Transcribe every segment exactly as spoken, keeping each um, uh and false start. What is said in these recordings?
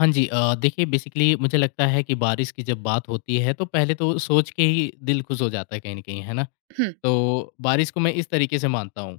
हाँ जी अ, देखिए बेसिकली मुझे लगता है कि बारिश की जब बात होती है तो पहले तो सोच के ही दिल खुश हो जाता है कहीं न कहीं, है ना? हुँ, तो बारिश को मैं इस तरीके से मानता हूँ।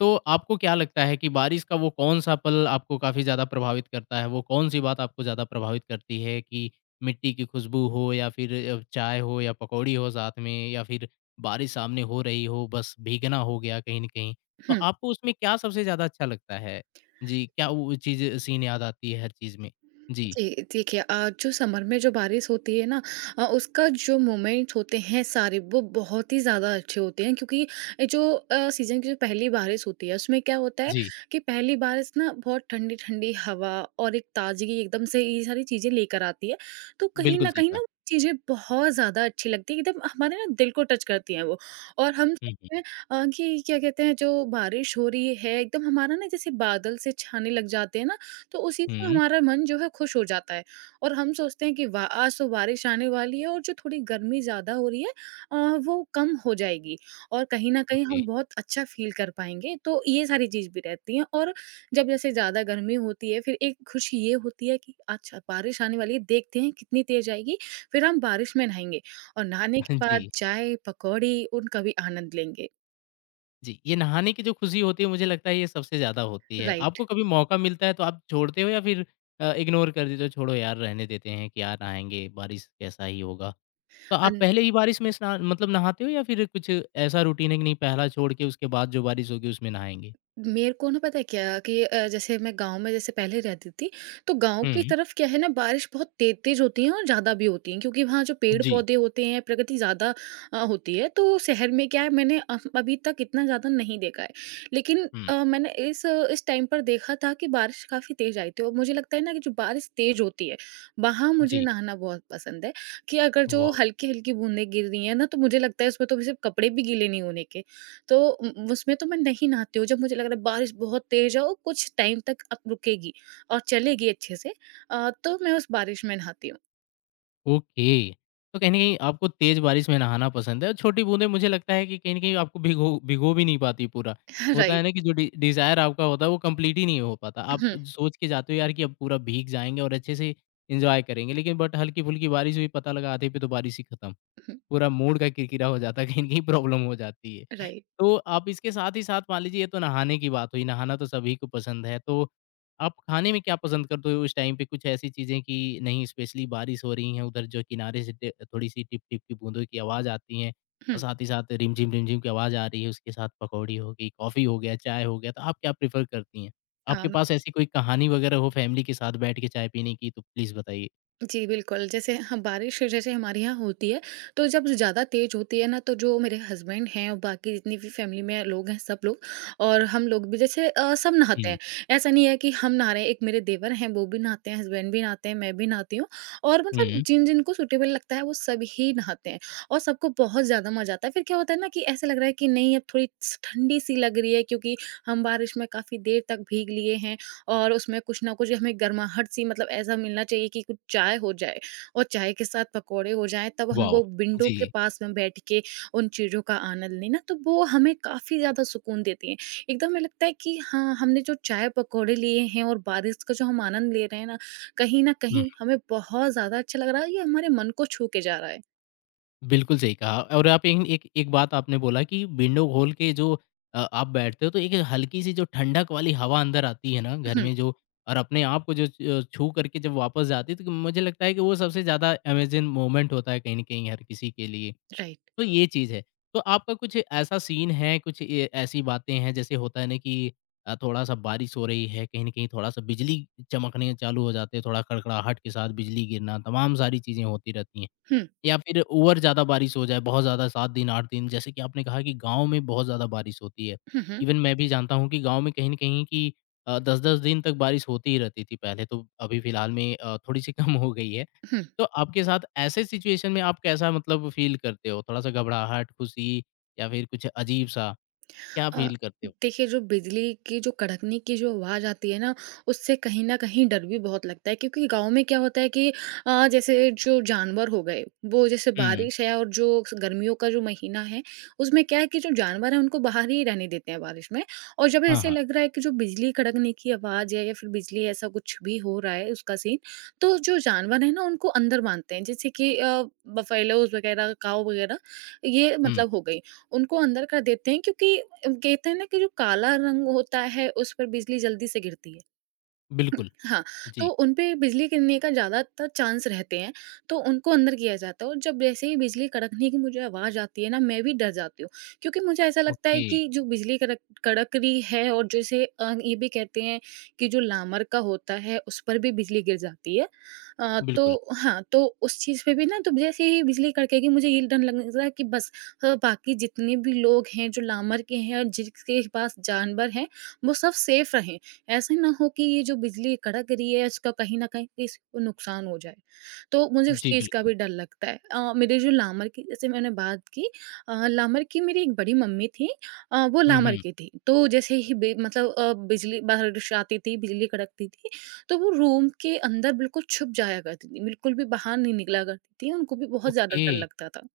तो आपको क्या लगता है कि बारिश का वो कौन-सा पल आपको काफ़ी ज़्यादा प्रभावित करता है? वो कौन-सी बात आपको ज़्यादा प्रभावित करती है कि मिट्टी की खुशबू हो या फिर अ, चाय हो या पकौड़ी हो साथ में या फिर बारिश सामने हो रही हो, बस भीगना हो गया कहीं न कहीं। तो हुँ। आपको उसमें क्या सबसे ज़्यादा अच्छा लगता है? जी, क्या वो चीज़ सीन याद आती है हर चीज़ में? जी, जी, देखिए अ, जो समर में जो बारिश होती है ना अ, उसका जो मोमेंट होते हैं सारे वो बहुत ही ज़्यादा अच्छे होते हैं क्योंकि ये जो अ, सीज़न की जो पहली बारिश होती है उसमें क्या होता है जी। कि पहली बारिश ना बहुत ठंडी-ठंडी हवा और एक ताज़गी एकदम से ये सारी चीज़ें लेकर आती है। तो कहीं बिल्कुल न कहीं सीखा। ना चीज़ें बहुत ज़्यादा अच्छी लगती है एकदम हमारे ना दिल को टच करती हैं वो। और हम हुँ, हुँ। सोचते हैं अ, कि क्या कहते हैं जो बारिश हो रही है एकदम हमारा ना जैसे बादल से छाने लग जाते हैं ना तो उसी से हुँ, हमारा मन जो है खुश हो जाता है और हम सोचते हैं कि वाह आज तो बारिश आने वाली है और जो थोड़ी गर्मी ज़्यादा हो रही है अ, वो कम हो जाएगी और कहीं न कहीं ओके। हम बहुत अच्छा फ़ील कर पाएँगे। तो ये सारी चीज़ भी रहती है और जब जैसे ज़्यादा गर्मी होती है, फिर एक खुशी ये होती है कि अच्छा बारिश आने वाली है, देखते हैं कितनी तेज़ आएगी, फिर हम बारिश में नहाएँगे और नहाने के बाद जी, चाय, पकौड़ी उनका भी आनंद लेंगे। जी। ये नहाने की जो खुशी होती है मुझे लगता है ये सबसे ज़्यादा होती है। राइट। आपको कभी मौका मिलता है तो आप छोड़ते हो या फिर अ, इग्नोर कर देते हो छोड़ो यार रहने देते हैं कि यार नहाएँगे, बारिश कैसा ही होगा। तो आप अन पहले ही बारिश में स्नान मतलब नहाते हो या फिर कुछ ऐसा रूटीन है कि नहीं पहला छोड़ के उसके बाद जो बारिश होगी उसमें नहाएँगे? मेरे को ना पता है क्या कि अ, जैसे मैं गाँव में जैसे पहले रहती थी, तो गाँव की हुँ। तरफ क्या है ना बारिश बहुत तेज़-तेज़ होती है और ज़्यादा भी होती है क्योंकि वहाँ जो जी। पेड़-पौधे होते हैं, प्रकृति ज़्यादा अ, होती है। तो शहर में क्या है मैंने अ, अभी तक इतना ज़्यादा नहीं देखा है। लेकिन हुँ, अ, मैंने इस अ, इस टाइम पर देखा था कि बारिश काफ़ी तेज़ आई थी और मुझे लगता है ना कि जो बारिश तेज़ होती है, वहाँ मुझे जी। नहाना बहुत पसंद है कि अगर जो वाह! हल्की-हल्की बूँदें गिर रही हैं ना, तो मुझे लगता है उसमें तो सिर्फ़ कपड़े भी गीले नहीं होने के, तो उ उसमें तो मैं नहीं नहाती हूँ, जब मुझे लग रहा है बारिश बहुत तेज़ है और कुछ टाइम तक अब रुकेगी और चलेगी अच्छे से अ, तो मैं उस बारिश में नहाती हूँ। ओके। तो कहीं न कहीं आपको तेज़ बारिश में नहाना पसंद है और छोटी बूँदें मुझे लगता है कि कहीं न कहीं आपको भिगो भिगो भी नहीं पाती पूरा। होता है राइट। ना कि जो डि डिज़ायर आपका होता है वो कंप्लीट ही नहीं हो पाता। आप हुँ, सोच के जाते हो यार कि अब पूरा भीग जाएँगे और अच्छे से एन्जॉय करेंगे लेकिन बट हल्की-फुल्की बारिश हुई पता लगा आधे पे तो बारिश ही खत्म। हुँ, पूरा मूड का किरकिरा हो जाता है, कहीं न कहीं प्रॉब्लम हो जाती है। राइट। तो आप इसके साथ ही साथ मान लीजिए ये तो नहाने की बात हुई, नहाना तो सभी को पसंद है, तो आप खाने में क्या पसंद करते हो उस टाइम पे? कुछ ऐसी चीज़ें कि नहीं स्पेशली बारिश हो रही है उधर जो किनारे से टे थोड़ी-सी टिप-टिप की बूंदों की आवाज़ आती है और हुँ। साथ ही साथ रिमझिम, रिमझिम की आवाज़ आ रही है, उसके साथ पकौड़ी हो गई, कॉफ़ी हो गया, चाय हो गया, तो आप क्या प्रेफ़र करती हैं? अ, आपके पास ऐसी कोई कहानी वगैरह हो फैमिली के साथ बैठ के चाय पीने की तो प्लीज़ बताइए? जी, बिल्कुल। जैसे हाँ, बारिश जैसे हमारे यहाँ होती है, तो जब ज़्यादा तेज़ होती है ना, तो जो मेरे हस्बैंड हैं और बाकी जितनी भी फैमिली में लोग हैं, सब लोग और हम लोग भी जैसे अ, सब नहाते हुँ, हैं। ऐसा नहीं है कि हम नहा रहे हैं, एक मेरे देवर हैं, वो भी नहाते हैं, हस्बैंड भी नहाते हैं, मैं भी नहाती हूँ और मतलब हुँ, जिन-जिनको सूटेबल लगता है, वो सभी नहाते हैं और सबको बहुत ज़्यादा मज़ा आता है। फिर क्या होता है ना कि ऐसा लग रहा है कि नहीं, अब थोड़ी स ठंडी-सी लग रही है क्योंकि हम बारिश में काफ़ी देर तक भीग लिए हैं और उसमें कुछ ना कुछ हमें गर्माहट सी मतलब ऐसा मिलना चाहिए कि कुछ चाय हो जाए और चाय के साथ पकौड़े हो जाएँ, तब हम वॉव! वो विंडो जी। के पास में बैठ के उन चीज़ों का आनंद लें ना, तो वो हमें काफ़ी ज़्यादा सुकून देती हैं। एकदम हमें लगता है कि हाँ, हमने जो चाय पकौड़े लिए हैं और बारिश का जो हम आनंद ले रहे हैं ना, कहीं न कहीं हमें बहुत ज़्यादा अच्छा लग रहा है, ये हमारे मन को छू के जा रहा है। बिल्कुल सही कहा और आप एक एक एक बात आपने बोला कि विंडो खोल के जो अ, आप बैठते हो तो एक हल्की सी जो ठंडक वाली हवा अंदर आती है ना घर हुँ, में जो और अपने आप को जो छ- छू करके जब वापस जाती है तो मुझे लगता है कि वो सबसे ज़्यादा अमेजिंग मोमेंट होता है कहीं ना कहीं हर किसी के लिए राइट। तो ये चीज़ है तो आपका कुछ ऐसा सीन है कुछ ए- ऐसी बातें हैं जैसे होता है ना कि अ, थोड़ा सा बारिश हो रही है कहीं ना कहीं थोड़ा सा बिजली चमकने चालू हो जाते हैं थोड़ा कड़कड़ाहट के साथ बिजली गिरना तमाम सारी चीज़ें होती रहती हैं हुँ, या फिर ओवर ज़्यादा बारिश हो जाए, बहुत ज़्यादा सात दिन, आठ दिन, जैसे कि आपने कहा कि गाँव में बहुत ज़्यादा बारिश होती है। हुँ, हुँ, इवन मैं भी जानता हूँ कि गाँव में कहीं न कहीं कि अ, दस-दस दिन तक बारिश होती ही रहती थी पहले तो, अभी फ़िलहाल में अ, थोड़ी-सी कम हो गई है। हुँ। तो आपके साथ ऐसे सिचुएशन में आप कैसा मतलब फ़ील करते हो? थोड़ा-सा घबराहट, खुशी या फिर कुछ अजीब-सा, क्या अ, फ़ील करते हो? देखिए जो बिजली की जो कड़कने की जो आवाज़ आती है ना, उससे कहीं न कहीं डर भी बहुत लगता है क्योंकि गाँव में क्या होता है कि अ, जैसे जो जानवर हो गए, वो जैसे हुँ। बारिश है और जो गर्मियों का जो महीना है, उसमें क्या है कि जो जानवर हैं उनको बाहर ही रहने देते हैं बारिश में और जब हाँ, ऐसे हाँ। लग रहा है कि जो बिजली कड़कने की आवाज़ है या फिर बिजली ऐसा कुछ भी हो रहा है उसका सीन, तो जो जानवर है ना उनको अंदर बाँधते हैं। जैसे कि अ, बफ़ेलोज़ वग़ैरह, काऊ वग़ैरह ये हुँ, मतलब हो गई, उनको अंदर कर देते हैं क्योंकि कहते हैं ना कि जो काला रंग होता है उस पर बिजली जल्दी से गिरती है। बिल्कुल। हाँ, तो जी। उनपे बिजली गिरने का ज़्यादातर चांस रहते हैं, तो उनको अंदर किया जाता है और जब जैसे ही बिजली कड़कने की मुझे आवाज़ आती है ना, मैं भी डर जाती हूँ। क्योंकि मुझे ऐसा लगता है ओके, कि जो बिजली कड़क कड़क रही है और जैसे अ, ये भी कहते हैं कि जो लामर का होता है, उस पर भी बिजली गिर जाती है। अ, तो बिल्कुल। हाँ, तो उस चीज़ पे भी ना तो जैसे ही बिजली कड़केगी मुझे ये डर लगने लगता है कि बस अ, बाकी जितने भी लोग हैं, जो लामर के हैं और जिसके पास जानवर हैं, वो सब सेफ रहें। ऐसे ना हो कि ये जो बिजली कड़क रही है इसका कहीं न कहीं किसी को नुकसान हो जाए। तो मुझे उस जी, चीज़ का बिल्कुल। भी डर लगता है। अ, मेरे जो लामर की जैसे मैंने बात की अ, लामर की मेरी एक बड़ी मम्मी थी अ, वो हुँ, लामर हुँ। की थी। तो जैसे ही बे मतलब अ, बिजली बारिश आती थी, बिजली कड़कती थी, तो वो रूम के अंदर बिल्कुल छुप जाया करती थी, बिल्कुल भी बाहर नहीं निकला करती थी। उनको भी बहुत ज़्यादा ओके, डर लगता था।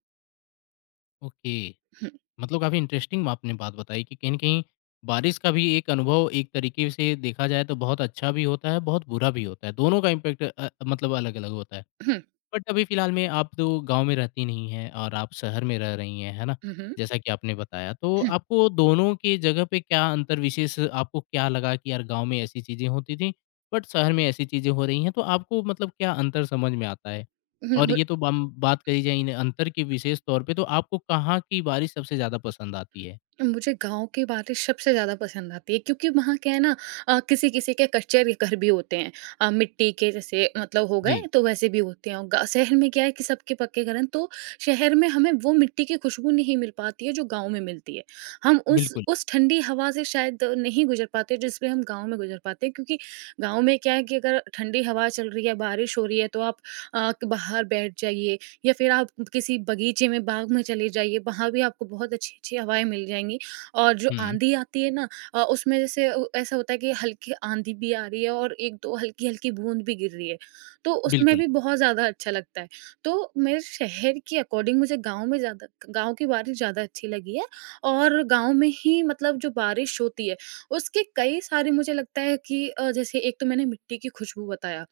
ओके। हुँ, मतलब काफ़ी इंटरेस्टिंग आपने बात बताई कि कहीं न कहीं बारिश का भी एक अनुभव एक तरीके से देखा जाए तो बहुत अच्छा भी होता है, बहुत बुरा भी होता है। दोनों का इम्पैक्ट अ, मतलब अलग-अलग होता है। हुँ, बट अभी फ़िलहाल में आप तो गाँव में रहती नहीं हैं और आप शहर में रह रही हैं, है ना? हुँ, हुँ, जैसा कि आपने बताया, तो हुँ, आपको दोनों की जगह पे क्या अंतर विशेष आपको क्या लगा कि यार गाँव में ऐसी चीज़ें होती थी, बट शहर में ऐसी चीज़ें हो रही हैं, तो आपको मतलब क्या अंतर समझ में आता है? हुँ, और ये तो बम बात करी जाए इन अंतर की विशेष तौर पे, तो आपको कहाँ की बारिश सबसे ज़्यादा पसंद आती है? मुझे गाँव की बारिश सबसे ज़्यादा पसंद आती है क्योंकि वहाँ क्या है ना अ, किसी-किसी के कच्चे रे घर भी होते हैं। अ, मिट्टी के जैसे मतलब हो गए जी, तो वैसे भी होते हैं और ग शहर में क्या है कि सबके पक्के घर हैं तो शहर में हमें वो मिट्टी की खुशबू नहीं मिल पाती है जो गाँव में मिलती है। हम उस बिल्कुल। उस ठंडी हवा से शायद नहीं गुज़र पाते जिसमें हम गाँव में गुज़र पाते हैं क्योंकि गाँव में क्या है कि अगर ठंडी हवा चल रही है, बारिश हो रही है तो आप अ, क बाहर बैठ जाइए या फिर आप किसी बगीचे में, बाग में चले जाइए, वहाँ भी आपको बहुत अच्छी-अच्छी हवाएँ मिल जाएँगी। और जो हुँ, आँधी आती है ना अ, उसमें जैसे अ, ऐसा होता है कि हल्की आँधी भी आ रही है और एक दो हल्की-हल्की बूँद भी गिर रही है, तो उसमें बिल्कुल। भी बहुत ज़्यादा अच्छा लगता है। तो मेरे शहर के अकॉर्डिंग मुझे गाँव में ज़्यादा गाँव की बारिश ज़्यादा अच्छी लगी है और गाँव में ही मतलब जो बारिश होती है, उसके कई सारे मुझे लगता है कि अ, जैसे एक तो मैंने मिट्टी की खुशबू बताया।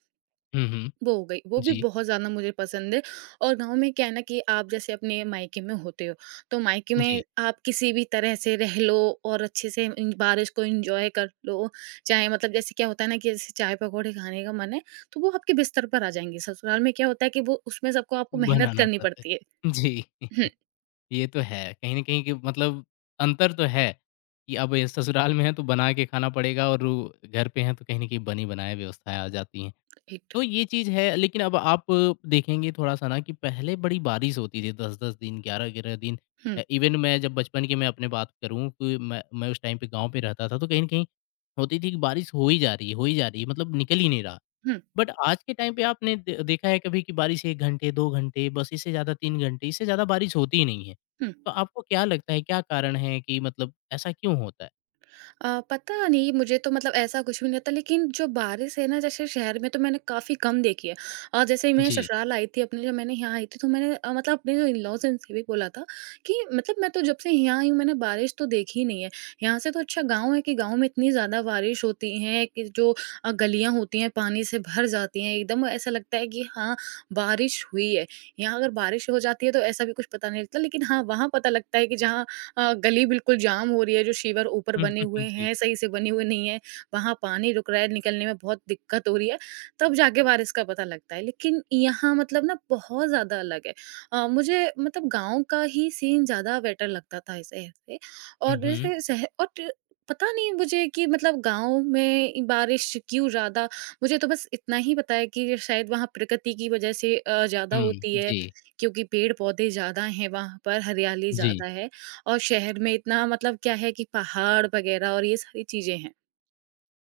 हुँ, हुँ। वो हो गई, वो भी जी, बहुत ज़्यादा मुझे पसंद है और गाँव में क्या है ना कि आप जैसे अपने मायके में होते हो, तो मायके जी, में आप किसी भी तरह से रह लो और अच्छे से इन बारिश को एन्जॉय कर लो, चाहे मतलब जैसे क्या होता है ना कि जैसे चाय-पकौड़े खाने का मन है, तो वो आपके बिस्तर पर आ जाएँगे। ससुराल में क्या होता है कि वो उसमें सबको आपको मेहनत बनाना करनी पड़ता पड़ती है। है। जी। हुँ, ये तो है। कहीं न कहीं कि मतलब अंतर तो है, कि अब ये ससुराल में है तो बना के खाना पड़ेगा और वो घर पे हैं तो कहीं न कहीं बनी-बनाई व्यवस्थाएँ आ जाती हैं। आठ तो ये चीज़ है लेकिन अब आप देखेंगे थोड़ा-सा ना कि पहले बड़ी बारिश होती थी दस-दस दिन, ग्यारह-ग्यारह दिन हुँ, अ, इवन मैं जब बचपन की मैं अपने बात करूँ कि मैं मैं उस टाइम पे गाँव पे रहता था तो कहीं न कहीं होती थी कि बारिश हो ही जा रही है, हो ही जा रही है मतलब निकल ही नहीं रहा। हुँ, बट आज के टाइम पे आपने दे देखा है कभी कि बारिश एक घंटे, दो घंटे बस इससे ज़्यादा तीन घंटे, इससे ज़्यादा बारिश होती ही नहीं है। हुँ। तो आपको क्या लगता है क्या कारण है कि मतलब ऐसा क्यों होता है? अ, पता नहीं मुझे तो मतलब ऐसा कुछ भी नहीं होता लेकिन जो बारिश है ना जैसे शहर में तो मैंने काफ़ी कम देखी है। अ, जैसे ही मैं जी। ससुराल आई थी अपने जब मैंने यहाँ आई थी तो मैंने अ, मतलब अपने जो इन-लॉज़ हैं उनसे भी बोला था कि मतलब मैं तो जब से यहाँ आई हूँ मैंने बारिश तो देखी ही नहीं है। यहाँ से तो अच्छा गाँव है कि गाँव में इतनी ज़्यादा बारिश होती है कि जो अ, गलियाँ होती हैं पानी से भर जाती हैं एकदम ऐसा लगता है कि हाँ, बारिश हुई है। यहाँ अगर बारिश हो जाती है तो ऐसा भी कुछ पता नहीं लगता लेकिन हाँ, वहाँ पता लगता है कि जहाँ अ, गली बिल्कुल जाम हो रही है, जो शिवर ऊपर हुँ, बने हुँ, हुए हुँ, जी। हैं, सही से बने हुए नहीं है, वहाँ पानी रुक रहा है, निकलने में बहुत दिक्कत हो रही है, तब जाके बारिश का पता लगता है। लेकिन यहाँ मतलब ना बहुत ज़्यादा अलग है। अ, मुझे मतलब गाँव का ही सीन ज़्यादा बेटर लगता था इस शहर से हुँ, और हुँ। जैसे शहर और ट पता नहीं मुझे कि मतलब गाँव में इ- बारिश क्यों ज़्यादा मुझे तो बस इतना ही पता है कि शायद वहाँ प्रकृति की वजह से अ, ज़्यादा हुँ, होती है, जी, क्योंकि पेड़-पौधे ज़्यादा हैं वहाँ पर, हरियाली जी। ज़्यादा है। और शहर में इतना मतलब क्या है कि पहाड़ वगैरह और ये सारी चीज़ें हैं।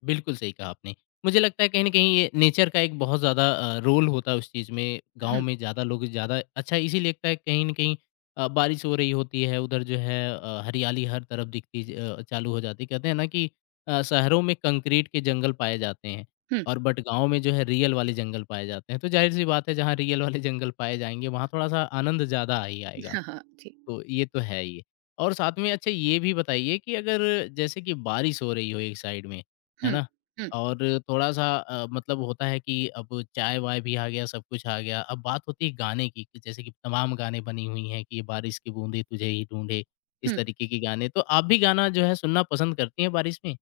बिल्कुल सही कहा आपने। मुझे लगता है कहीं न कहीं ये नेचर का एक बहुत ज़्यादा अ, रोल होता है उस चीज़ में, गाँव हुँ, में ज़्यादा लोग ज़्यादा अच्छा इसीलिए लगता है कहीं न कहीं अ, बारिश हो रही होती है, उधर जो है अ, हरियाली हर तरफ दिखती ज अ, चालू हो जाती है। कहते हैं ना कि अ, शहरों में कंक्रीट के जंगल पाए जाते हैं हुँ, और बट गाँव में जो है रियल वाले जंगल पाए जाते हैं। तो ज़ाहिर-सी बात है जहाँ रियल वाले जंगल पाए जाएँगे, वहाँ थोड़ा-सा आनंद ज़्यादा आ ही आएगा। हाँ, हाँ, जी। तो ये तो है ही। और साथ में अच्छा ये भी बताइए कि अगर जैसे कि बारिश हो रही हो एक साइड में, है हुँ, ना? हुँ, और थोड़ा-सा अ, मतलब होता है कि अब चाय-वाय भी आ गया, सब कुछ आ गया। अब बात होती है गाने की कि जैसे कि तमाम गाने बनी हुई हैं कि ये बारिश की बूंदें तुझे ही ढूँढे, इस हुँ। तरीके के गाने। तो आप भी गाना जो है सुनना पसंद करती हैं बारिश में?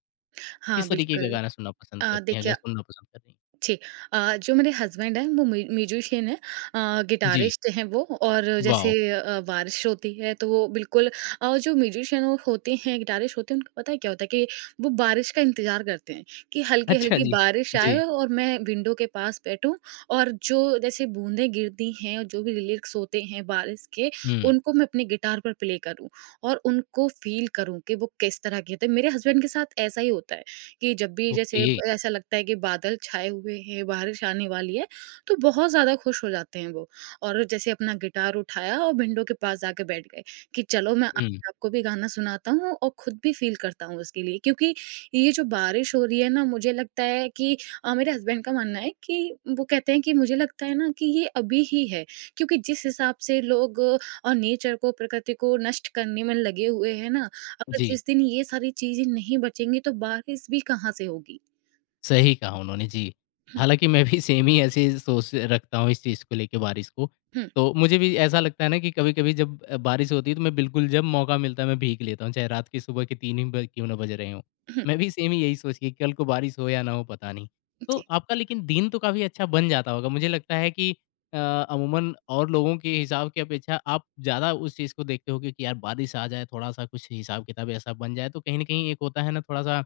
हाँ, किस तरीके का बिल्कुल। गाना सुनना पसंद अ, करती हैं अगर देखिए सुनना पसंद कर रही हैं? जी। अ, जो मेरे हस्बैंड हैं वो म्यू म्यूजिशियन हैं अ, जी, गिटारिस्ट हैं वो और वाओ! जैसे अ, बारिश होती है तो वो बिल्कुल अ, जो म्यूजिशियन वो होते हैं गिटारिस्ट होते हैं उनको पता है क्या होता है कि वो बारिश का इंतज़ार करते हैं कि अच्छा हल्की-हल्की जी। बारिश जी। आए और मैं विंडो के पास बैठूँ और जो जैसे बूँदें गिरती हैं और जो भी लिरिक्स होते हैं बारिश के हुँ, उनको मैं अपने गिटार पर प्ले करूँ और उनको फ़ील करूँ कि वो किस तरह के होते हैं। मेरे हस्बैंड के साथ ऐसा ही होता है। कि जब भी जैसे ओके। ऐसा लगता है कि बादल छाए हुए हैं बारिश आने वाली है, तो बहुत ज़्यादा खुश हो जाते हैं वो। और जैसे अपना गिटार उठाया और विंडो के पास जाके बैठ गए कि चलो मैं आज हुँ, आपको भी गाना सुनाता हूँ और खुद भी फील करता हूँ उसके लिए। क्योंकि ये जो बारिश हो रही है ना मुझे लगता है कि अ, मेरे हस्बैंड का मानना है कि वो कहते हैं कि मुझे लगता है ना कि ये अभी ही है। क्योंकि जिस हिसाब से लोग अ, और नेचर को, प्रकृति को नष्ट करने में लगे हुए हैं ना, अगर जी। जिस दिन ये सारी चीज़ें नहीं बचेंगी तो बारिश भी कहाँ से होगी? सही कहा उन्होंने, जी। हुँ, हालाँकि मैं भी सेम ही ऐसी सोच रखता हूँ इस चीज़ को लेके बारिश को। हुँ, तो मुझे भी ऐसा लगता है ना कि कभी-कभी जब अ, बारिश होती है तो मैं बिल्कुल जब मौका मिलता है मैं भीग लेता हूँ, चाहे रात के सुबह के तीन ही ब क्यों ना बज रहे हों। हुँ, मैं भी सेम ही यही सोच के कल को बारिश हो या ना हो पता नहीं। तो जी, आपका लेकिन दिन तो काफ़ी अच्छा बन जाता होगा। मुझे लगता है कि अ, अमूमन और लोगों के हिसाब की अपेक्षा आप ज़्यादा उस चीज़ को देखते होगे कि यार बारिश आ जाए थोड़ा-सा कुछ हिसाब-किताब ऐसा बन जाए तो कहीं न कहीं एक होता है ना थोड़ा-सा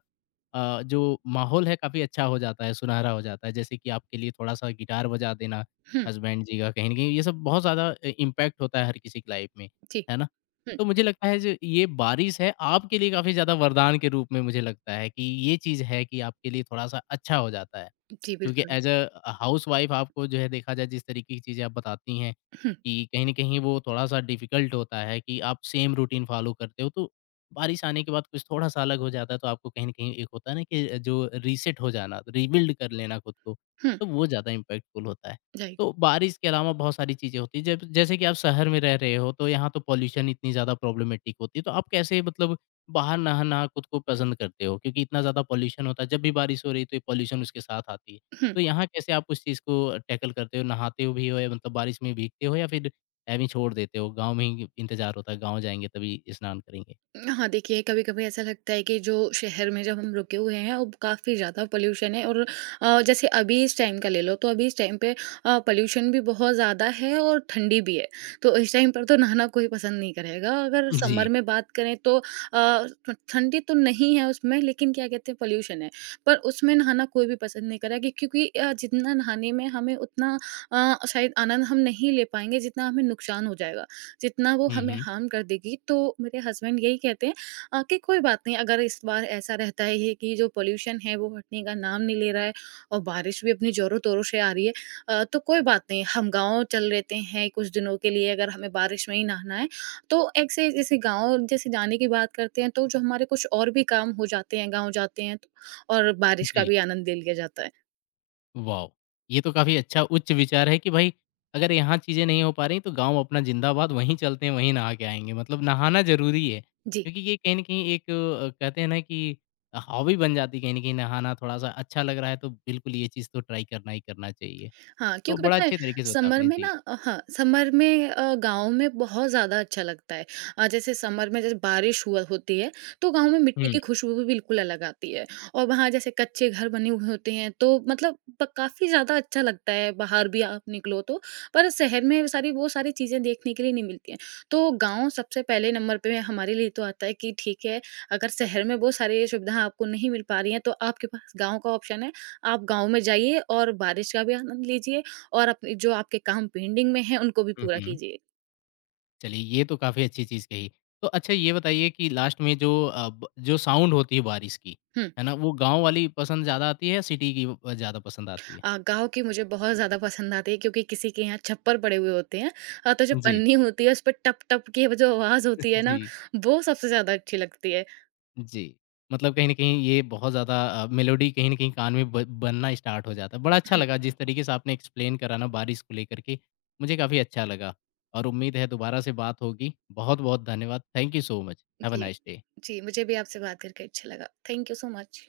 अ, जो माहौल है काफ़ी अच्छा हो जाता है, सुनहरा हो जाता है। जैसे कि आपके लिए थोड़ा-सा गिटार बजा देना हुँ, हस्बैंड जी का, कहीं न कहीं ये सब बहुत ज़्यादा अ, इम्पैक्ट होता है हर किसी की लाइफ़ में, जी, है ना? हुँ, तो मुझे लगता है जो ये बारिश है आपके लिए काफ़ी ज़्यादा वरदान के रूप में मुझे लगता है कि ये चीज़ है कि आपके लिए थोड़ा-सा अच्छा हो जाता है। जी, क्योंकि बिल्कुल। एज़ अ, हाउसवाइफ़ आपको जो है देखा जाए जिस तरीके की चीज़ें आप बताती हैं हुँ, कि कहीं न कहीं वो थोड़ा-सा डिफ़िकल्ट होता है कि आप सेम रूटीन फ़ॉलो करते हो तो बारिश आने के बाद कुछ थोड़ा-सा अलग हो जाता है, तो आपको कहीं न कहीं एक होता है ना कि जो रीसेट हो जाना, रिबिल्ड कर लेना खुद को, हुँ, तो वो ज़्यादा इम्पैक्टफुल होता है। राइट, तो बारिश के अलावा बहुत सारी चीज़ें होती हैं, जब जैसे कि आप शहर में रह रहे हो, तो यहाँ तो पॉल्यूशन इतनी ज़्यादा प्रॉब्लमैटिक होती है, तो आप कैसे मतलब बाहर नहा-नहा खुद को पसंद करते हो? क्योंकि इतना ज़्यादा पॉल्यूशन होता है, जब भी बारिश हो रही है, तो ये पॉल्यूशन उसके साथ आती है। हुँ। तो यहाँ कैसे आप उस चीज़ को टैकल करते हो? नहाते हो भी हो या मतलब बारिश में भीगते हो या फिर ऐवें ही छोड़ देते हो, गाँव में ही इंतज़ार होता है, गाँव जाएँगे तभी स्नान करेंगे? हाँ, देखिए कभी-कभी ऐसा लगता है कि जो शहर में जब हम रुके हुए हैं, अब काफ़ी ज़्यादा पॉल्यूशन है। और अ, जैसे अभी इस टाइम का ले लो, तो अभी इस टाइम पे अ, पॉल्यूशन भी बहुत ज़्यादा है और ठंडी भी है। तो इस टाइम पर तो नहाना कोई पसंद नहीं करेगा। अगर जी। समर में बात करें तो अ, ठ ठंडी तो नहीं है उसमें, लेकिन क्या कहते हैं पॉल्यूशन है। पर उसमें नहाना कोई भी पसंद नहीं करेगा, क्योंकि अ, जितना नहाने में हमें उतना अ, शायद आनंद हम नहीं ले पाएँगे, जितना हमें नुकसान हो जाएगा। जितना वो हुँ, हमें हुँ। हार्म कर देगी। तो मेरे हस्बैंड यही कहते हैं, अ, कि कोई बात नहीं, अगर इस बार ऐसा रहता है ये कि जो पॉल्यूशन है वो हटने का नाम नहीं ले रहा है और बारिश भी अपनी ज़ोरों-तोरों से आ रही है, अ, तो कोई बात नहीं, हम गाँव चल लेते हैं कुछ दिनों के लिए, अगर हमें बारिश में ही नहाना है। तो एक से जैसे गाँव जैसे जाने की बात करते हैं तो जो हमारे कुछ और भी काम हो जाते हैं, गाँव जाते हैं तो और बारिश का जी, भी आनंद ले लिया जाता है। वाओ! ये तो काफ़ी अच्छा उच्च विचार है कि भाई अगर यहाँ चीज़ें नहीं हो पा रही तो गाँव अपना ज़िंदाबाद वहीं चलते हैं, वहीं नहा के आएँगे। मतलब नहाना ज़रूरी है, जी। क्योंकि ये कहीं न कहीं एक अ, कहते हैं ना कि हॉबी बन जाती है कहीं न कहीं नहाना थोड़ा-सा अच्छा लग रहा है तो बिल्कुल ये चीज़ तो ट्राई करना ही करना चाहिए। हाँ, तो क्योंकि बड़ा पता है अच्छे तरीके से बताया समर आपने। में ना जी। अ, हाँ, समर में अ, गाँव में बहुत ज़्यादा अच्छा लगता है। अ, जैसे समर में जैसे बारिश हुआ होती है, तो गाँव में मिट्टी हुँ। की खुशबू भी बिल्कुल अलग आती है। और वहाँ जैसे कच्चे घर बने हुए होते हैं, तो मतलब ब काफ़ी ज़्यादा अच्छा लगता है, बाहर भी आप निकलो तो। पर शहर में सारी वो सारी चीज़ें देखने के लिए नहीं मिलती हैं। तो गाँव सबसे पहले नंबर पे हमारे लिए तो आता है कि ठीक है, अगर शहर में वो सारी सुविधाएँ आपको नहीं मिल पा रही हैं, तो आपके पास गाँव का ऑप्शन है। आप गाँव में जाइए और बारिश का भी आनंद लीजिए और अपने जो आपके काम पेंडिंग में हैं, उनको भी हुँ, पूरा हुँ। कीजिए। चलिए, ये तो काफ़ी अच्छी चीज़ कही। तो अच्छा ये बताइए कि लास्ट में जो अ, ब जो साउंड होती है बारिश की, हुँ। है ना? वो गाँव वाली पसंद ज़्यादा आती है या सिटी की अ, ज़्यादा पसंद आती है? अ, गाँव की मुझे बहुत ज़्यादा पसंद आती है क्योंकि किसी के यहाँ छप्पर पड़े हुए होते हैं। अ, तो जो जी। पन्नी होती है उस पे टप-टप की वो जो आवाज़ होती है ना, जी, वो सबसे ज़्यादा अच्छी लगती है। जी। मतलब कहीं न कहीं ये बहुत ज़्यादा अ, मेलोडी कहीं न कहीं कान में ब बनना स्टार्ट हो जाता है। बड़ा अच्छा हुँ, लगा जिस तरीके से आपने एक्सप्लेन करा ना बारिश को लेकर के, मुझे काफ़ी अच्छा लगा और उम्मीद है दोबारा से बात होगी। बहुत-बहुत धन्यवाद। Thank you so much. Have a जी। Nice day. जी, मुझे भी आपसे बात करके अच्छा लगा। Thank you so much.